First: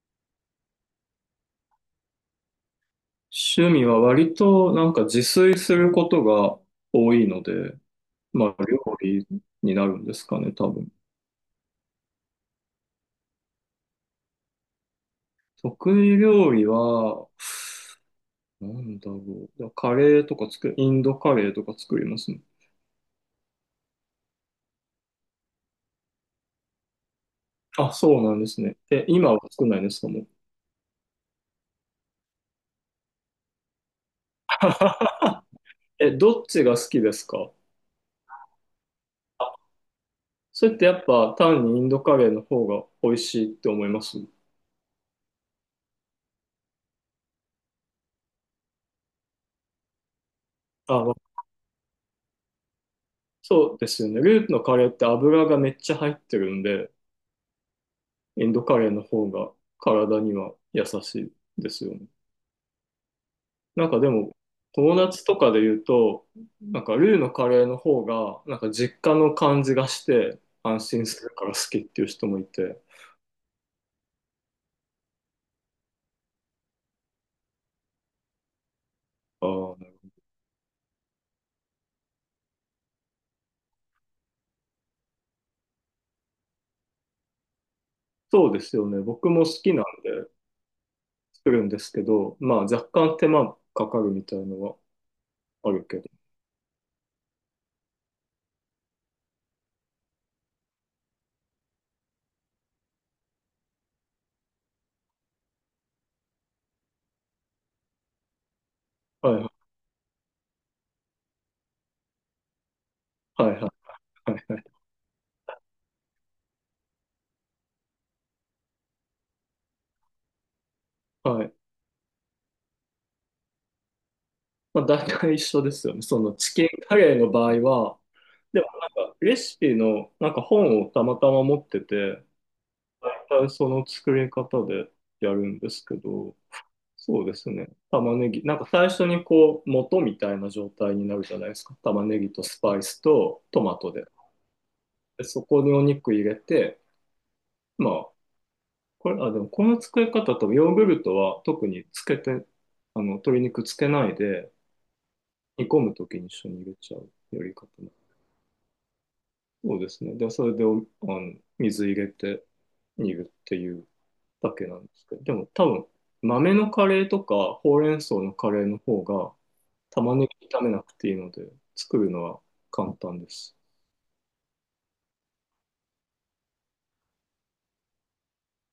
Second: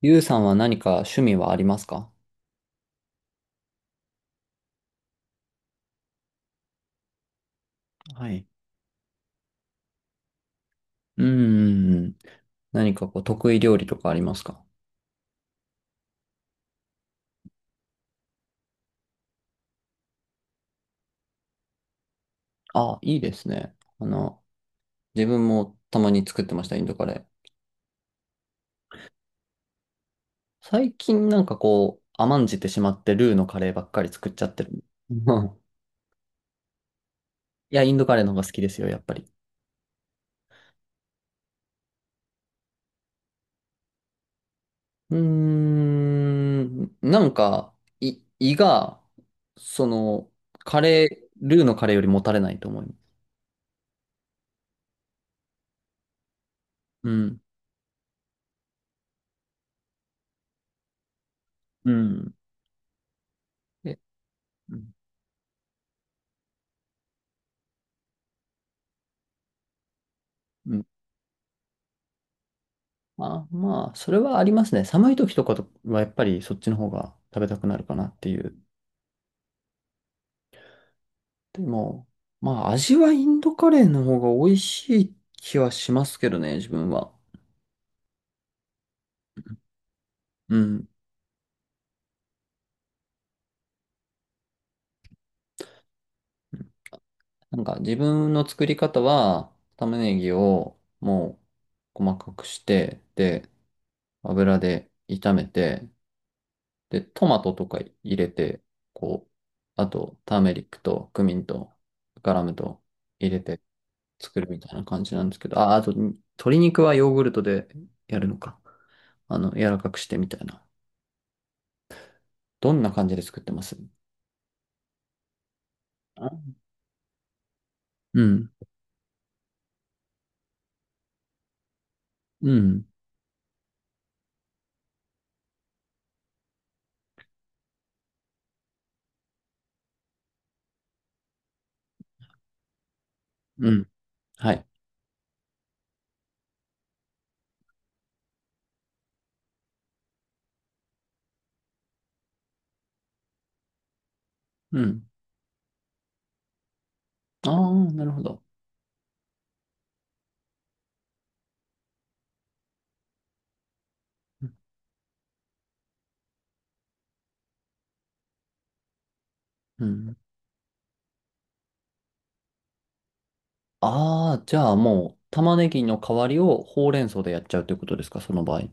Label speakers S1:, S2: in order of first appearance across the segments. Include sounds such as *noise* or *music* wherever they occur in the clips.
S1: ゆうさんは何か趣味はありますか？
S2: 趣味は割となんか自炊することが多いので、
S1: はい。
S2: まあ料理になるんですかね、多分。
S1: うんうんうん。何かこう得意料理とかありますか？
S2: 得意料理は、なんだろう。カレーとか作る、インドカレーとか作りますね。
S1: あ、いいですね。自分もたまに作ってました、インドカレー。
S2: あ、そうなんですね。え、今は作んないんですか、もう。
S1: 最近なんかこう、甘んじてしまってルーのカレーばっかり作っちゃってる。*laughs* うん。
S2: *laughs* え、どっちが好きですか？
S1: いや、インドカレーの方が好きですよ、やっぱり。
S2: それってやっぱ単にインドカレーの方が美味しいって思います？
S1: うーん、なんか、い胃が、その、カレ
S2: あ、
S1: ー、ルーのカレーよりもたれないと思います。
S2: そうですよね。ルーのカレーって油がめっちゃ入ってるんで、
S1: うん。
S2: インドカレーの方が体には優しいです
S1: う
S2: よね。
S1: ん。
S2: なん
S1: え
S2: かでも、
S1: うん。
S2: 友達とかで言うと、なんかルーのカレーの方が、なんか実家の感じがして、安心するから好きっていう人もいて、
S1: まあ、まあ、それはありますね。寒い時とかはやっぱりそっちの方が食べたくなるかなっていう。
S2: あー、
S1: でも、まあ、味はインドカレーの方が美味しい気はしますけどね、自分は。
S2: そうですよね。僕も好きなんで
S1: うん。
S2: 作るんですけど、まあ若干手間かかるみたいのはあるけど。
S1: なんか自分の作り方は、玉ねぎをもう細かくして、で、油で炒めて、で、トマトとか入れて、こ
S2: は
S1: う、
S2: い
S1: あと、ターメリックとクミンとガラムと入れ
S2: はいは
S1: て、
S2: いは
S1: 作
S2: い
S1: る
S2: は
S1: み
S2: い。
S1: たいな感じなんですけど、あ、あと、鶏肉はヨーグルトでやるのか。柔らかくしてみたいな。
S2: はい、
S1: どんな感じで作ってます？
S2: まあ、大体一緒ですよね。その
S1: あ、
S2: チキンカレーの場合は、
S1: うん、
S2: でもなんかレシピのなんか本をたまたま持ってて、
S1: うん、
S2: 大体その作り方でやるんですけど、そうですね。玉ねぎ、なんか最初にこう、元みたいな状態になるじゃないですか。玉ねぎとスパイスとト
S1: う
S2: マ
S1: ん、
S2: トで。
S1: はい。
S2: で、そこにお肉入れて、まあ、これ、あ、でもこの作り方とヨーグルトは特につけて、あの、鶏肉つけないで
S1: うん。
S2: 煮込むときに一緒に入れちゃうやり方。
S1: ああ、なるほど。
S2: そうですね。で、それであの水入れて煮るっていうだけなんですけど、でも多分豆のカレーとかほうれん草のカレーの方が
S1: う
S2: 玉
S1: ん。
S2: ねぎ炒めなくていいので作るのは簡単です。
S1: ああ、じゃあもう、玉ねぎの代わりをほうれん草でやっちゃうということですか、その場合。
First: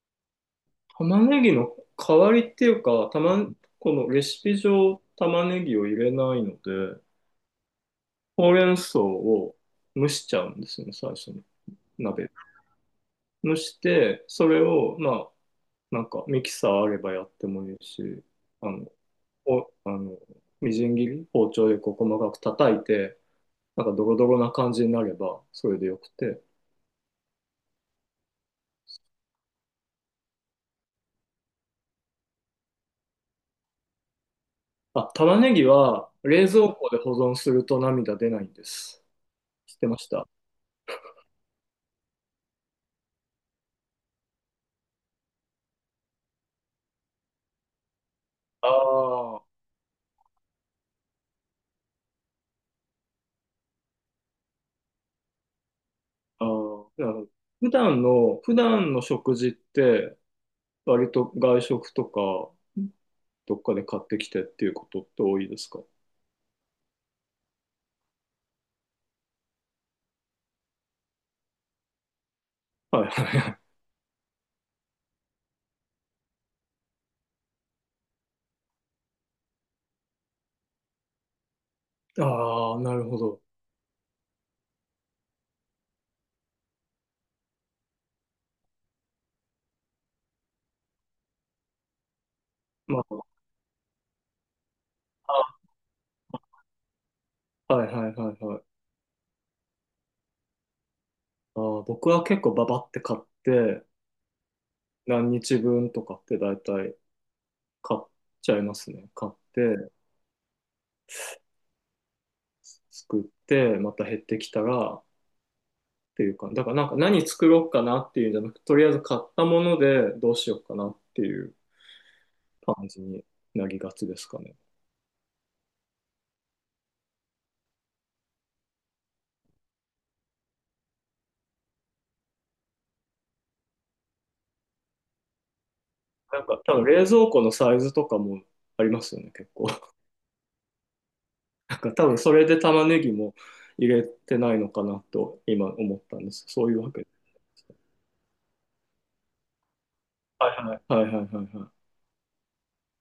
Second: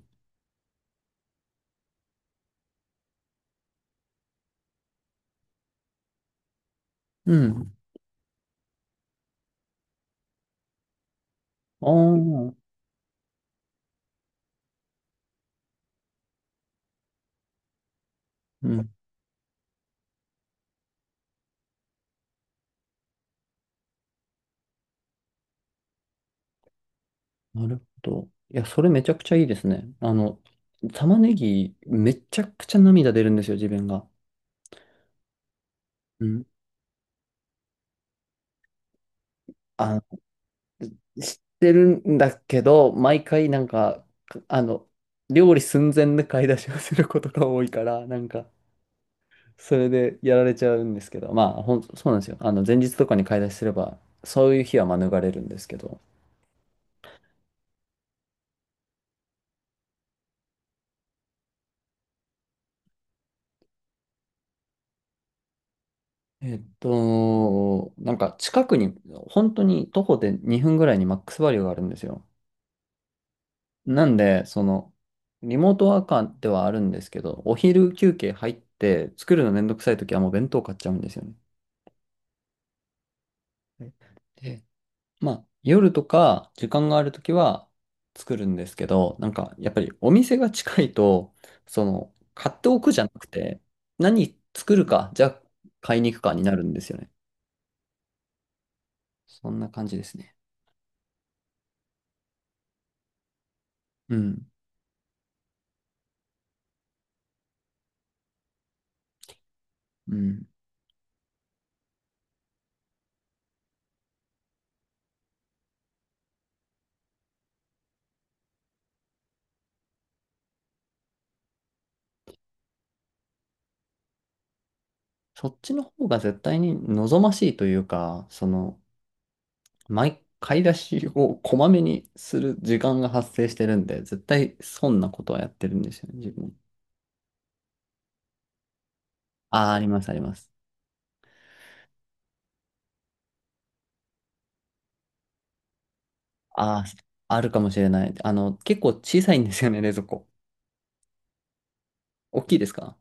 S2: 玉ねぎの代わりっていうか、このレシピ上玉ねぎを入れないので、
S1: うん。
S2: ほうれん草を蒸しちゃうんですよね、最初に。
S1: ああ、
S2: 鍋。
S1: う
S2: 蒸して、それを、まあ、なんかミキサーあればやってもいいし、あ
S1: ん。
S2: の、こう、あの、みじん切り、包丁でこう細かく叩いて、なんかドロドロな感じになれば、それでよくて。
S1: なるほど。いや、それめちゃくちゃいいですね。玉ねぎ、めちゃくちゃ涙出るんですよ、自分が。
S2: あ、玉ねぎは
S1: うん。
S2: 冷蔵庫で保存すると涙出ないんです。知ってま
S1: あ、
S2: した？あ
S1: 知ってるんだけど、毎回なんか、料理寸前で買い出しをすることが多いから、なんか、
S2: あ、あ
S1: それでやられちゃうんですけど、そうなんですよ。あの、前日とかに買い出しすれば、そういう日は免れるんですけど。
S2: あ、なるほど。普段の食事って、割と外食とか、どっかで買ってきてっていうことって多いですか？
S1: 近くに、本当に徒歩で2分ぐらいにマックスバリューがあるんですよ。
S2: はいは
S1: なんで、その、リモートワーカーではあるんですけど、お昼休憩入って、作るのめんどくさい時はもう弁当買っちゃうんですよね。
S2: い。ああ、なるほど。
S1: で、まあ、夜とか時間があるときは作るんですけど、なんかやっぱりお店が近いと、その、買っておく
S2: ま
S1: じゃな
S2: あ、
S1: くて、何作るか、じゃ
S2: あ、
S1: あ買いに行くかになるんですよね。
S2: はいはいはいはい。
S1: そんな感じですね。
S2: ああ、僕は結構ババって買って、
S1: うん。
S2: 何日分とかって大体買っちゃいますね。買って、
S1: うん。
S2: 作って、また減ってきたらっていうか、だからなんか何作ろうかなっていうんじゃなくて、とりあえず買ったものでどうしようかなっていう感じになりがちですかね。
S1: そっちの方が絶対に望ましいというか、買い出しをこまめにする時間が発生してるんで、絶対損なことはやってるんですよね、自
S2: なん
S1: 分。
S2: か多分冷蔵庫のサイズとかもありますよね、結構。
S1: ああ、あります、あります。
S2: なんか多分それで玉ねぎも入れてないのかなと今思ったんです。そういう
S1: あ
S2: わけ
S1: ー、
S2: で
S1: あるか
S2: す。
S1: もしれない。結構小さいんですよね、冷蔵庫。
S2: はいはい。はいはいはいはい。
S1: 大きいですか？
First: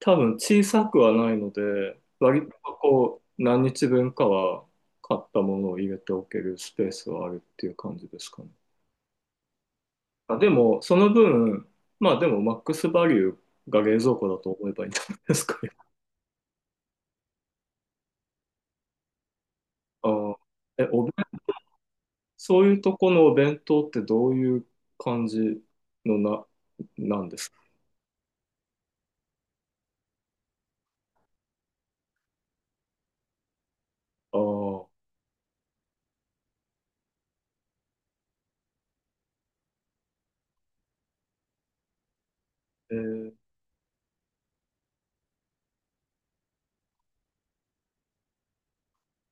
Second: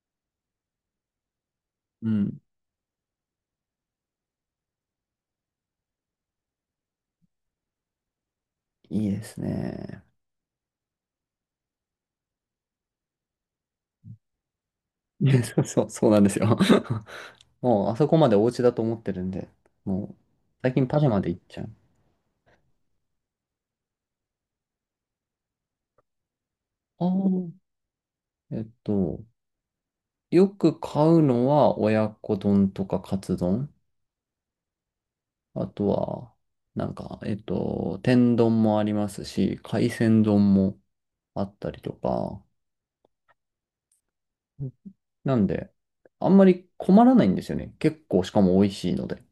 S2: 多分小さくはないので、
S1: うん。
S2: 割とこう、何日分かは買ったものを入れておけるスペースはあるっていう感じですかね。
S1: いいですね。
S2: あ、でも、その分、まあでも、マックスバリューが冷蔵庫だと思えばいいんじゃな
S1: *laughs*
S2: い
S1: い
S2: で
S1: や、
S2: すか
S1: そう、
S2: ね。
S1: そうそうなんですよ。*laughs* もう、あそこまでお家だと思ってるんで、
S2: *laughs*
S1: も
S2: あ
S1: う、
S2: ー、
S1: 最近
S2: え、
S1: パジャマで行っちゃう。
S2: そういうとこのお弁当ってどういう感じの
S1: ああ、
S2: なんですか？
S1: えっと、よく買うのは親子丼とかカツ丼。
S2: ああー、
S1: あとは、天丼もありますし、海鮮丼もあったりとか、
S2: えー
S1: なんで、あんまり困らないんですよね。結構、しかも美味しいので。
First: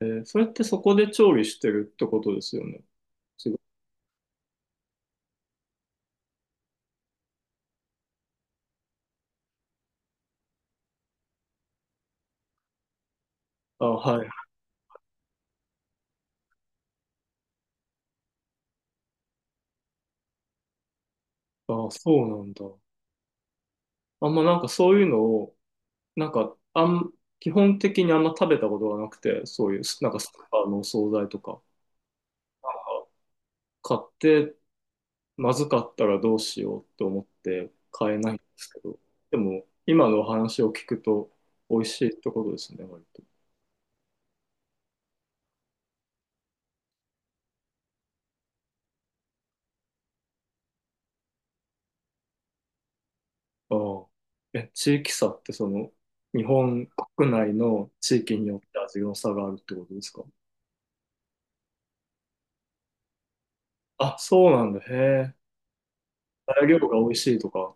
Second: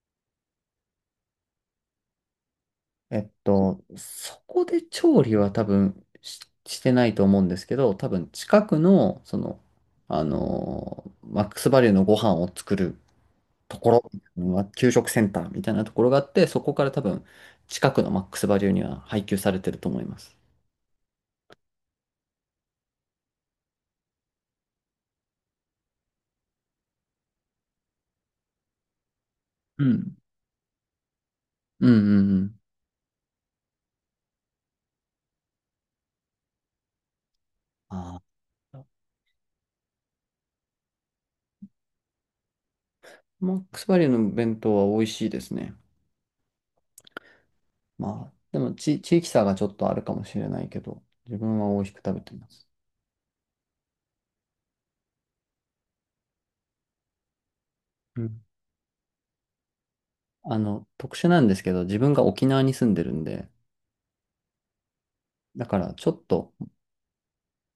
S2: それってそこで調理してるってことですよね。
S1: えっ
S2: 違う。
S1: と、そこで調理は多分し、してないと思うんですけど、多分近くの、その、あのーマックスバリュのご飯を作ると
S2: あ、
S1: こ
S2: はい。
S1: ろ、まあ給食センターみたいなところがあって、そこから多分近くのマックスバリュには配給されてると思います。
S2: あ、そうなんだ。あんまなんかそういうのをなんか、基本的にあんま食べたことがなくて、そういう、
S1: う
S2: なん
S1: ん。
S2: かスーパーのお惣菜とか
S1: うんうんうん。
S2: 買って、まずかったらどうしようと思って買え
S1: あ
S2: ないんですけ
S1: ー
S2: ど、でも、今のお話を聞くと、美味しいってことですね、割
S1: マックスバリュの弁当は美味しいですね。まあ、でもち、地域差がちょっとあるかもしれないけど、自分は美味しく食べてます。
S2: と。ああ。え、地域差ってその、日本国内の地
S1: う
S2: 域
S1: ん。
S2: によって味の差があるってことですか？
S1: あの、特殊なんですけど、自分が沖縄に住んでるんで、
S2: あ、そうなんだ。へえ。
S1: だからちょっと、
S2: 材料が美味しいとか。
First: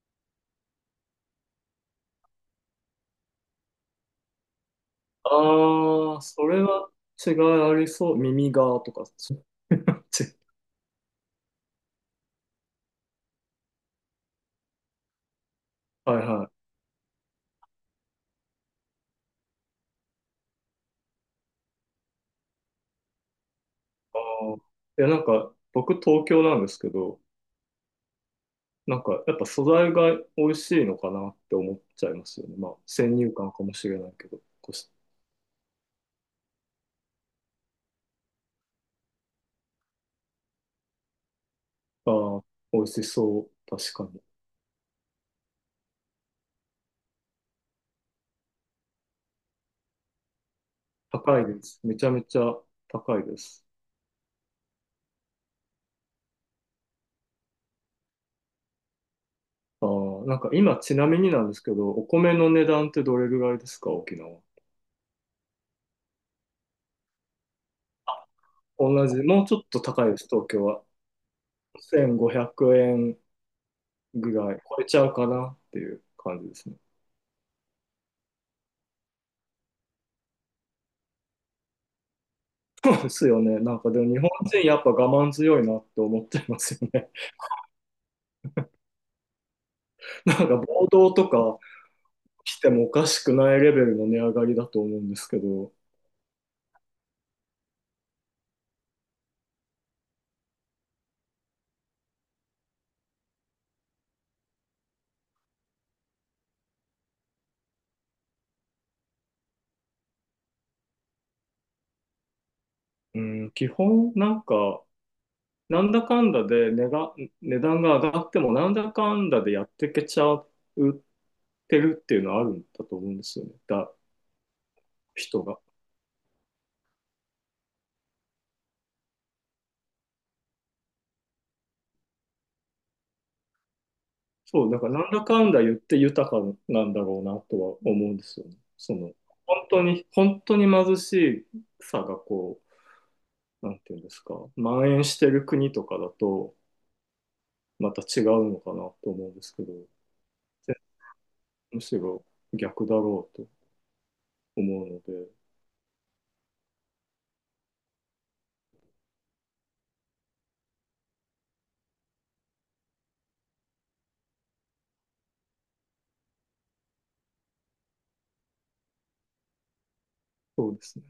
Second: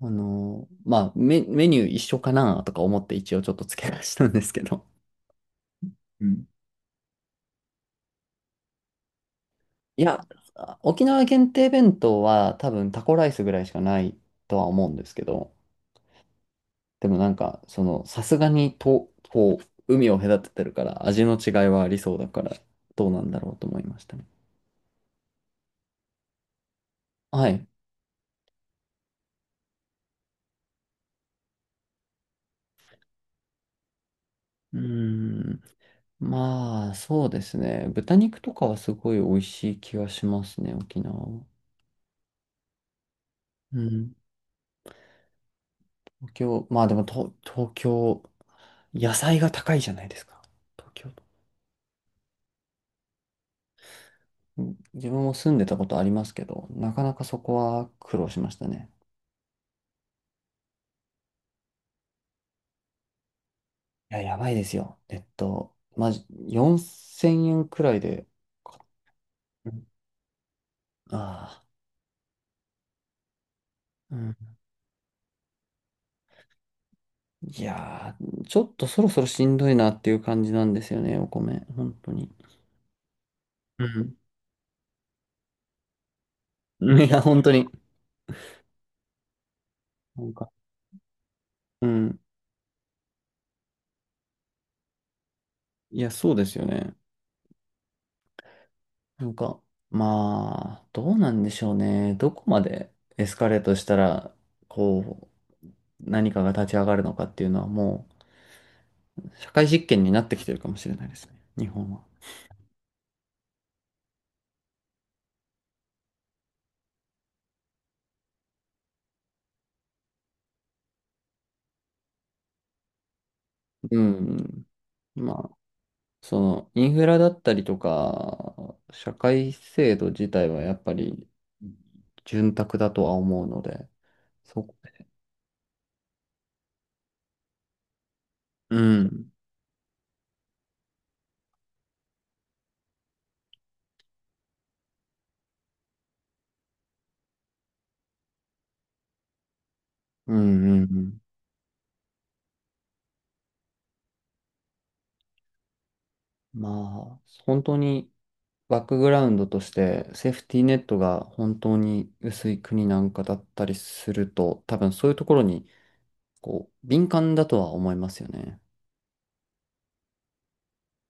S1: あのーまあメ、メニュー一緒かなとか思って一応ちょっと付け足したんですけど、
S2: ああ、
S1: う
S2: そ
S1: ん。
S2: れは違いありそう。耳がとか、*laughs* 違
S1: いや、沖縄限定弁当は多分タコライスぐらいしかないとは思うんですけど、
S2: はいはい。
S1: でもなんか、その、さすがにと、こう、海を隔ててるから味の違いはありそうだから、どうなんだろうと思いました
S2: あ
S1: ね。
S2: ー、いや、なんか、僕東京なんですけど、
S1: はい。
S2: なんか、やっぱ素材が美味しいのかなって思っちゃいますよね。まあ、先入観かもしれないけど。
S1: うーん。まあ、そうですね。豚肉とかはすごい美味しい気がしますね、沖縄は。
S2: あー、美味しそう。
S1: う
S2: 確か
S1: ん。
S2: に。
S1: まあでも東京、野菜が高いじゃないですか。東京。
S2: 高いです。めちゃめちゃ高いです。
S1: うん、自分も住んでたことありますけど、なかなかそこは苦労しましたね。
S2: あー、なんか今、ちなみになんですけど、お米の値段ってどれぐらいですか、
S1: い
S2: 沖
S1: や、や
S2: 縄。
S1: ばいですよ。えっと、まじ、4000円くらいで、
S2: 同じ、もうちょっ
S1: う
S2: と
S1: ん、
S2: 高いです、東京は。
S1: あ
S2: 1500円
S1: あ、う
S2: ぐ
S1: ん。
S2: らい超えちゃうかなっていう感じですね。
S1: いやー、ちょっとそろそろしんどいなっていう感じなんですよね、お米。本当に。
S2: ですよね。なん
S1: う
S2: かでも
S1: ん
S2: 日本人やっぱ我慢強いなって思ってますよ
S1: うん。 *laughs* い
S2: ね。
S1: や、本当に。な
S2: *laughs*
S1: ん
S2: なん
S1: か、
S2: か暴動とか
S1: うん。
S2: 来てもおかしくないレベルの値上がりだと思うんですけど、
S1: いや、そうですよね。なんか、まあ、どうなんでしょうね。どこまでエスカレートしたら、こう、何かが立ち上がるのかっていうのはもう、社会実験になってきてるかもしれないですね。日本は。
S2: うん、基本なんか、なんだかんだで値が、値段が上がってもなんだかんだでやってけちゃってるっていうのはあるんだと思うんですよね。
S1: うん。ま
S2: 人
S1: あ、
S2: が。
S1: その、インフラだったりとか、社会制度自体はやっぱり、潤沢だとは思うので、そ
S2: そう、
S1: こ。
S2: だからなんだかんだ言って豊かなんだろうなとは思うんですよね。
S1: う
S2: その、
S1: ん。
S2: 本当に、本当に貧しさがこう、なんていうんですか、蔓延してる国とかだと、また違うのかなと思うんですけど、
S1: うんうんうん。
S2: むしろ逆だろうと思うので、
S1: まあ、本当に、バックグラウンドとしてセーフティーネットが本当に薄い国なんかだったりすると、多分そういうところにこう敏感だとは思いますよね。
S2: そうですね。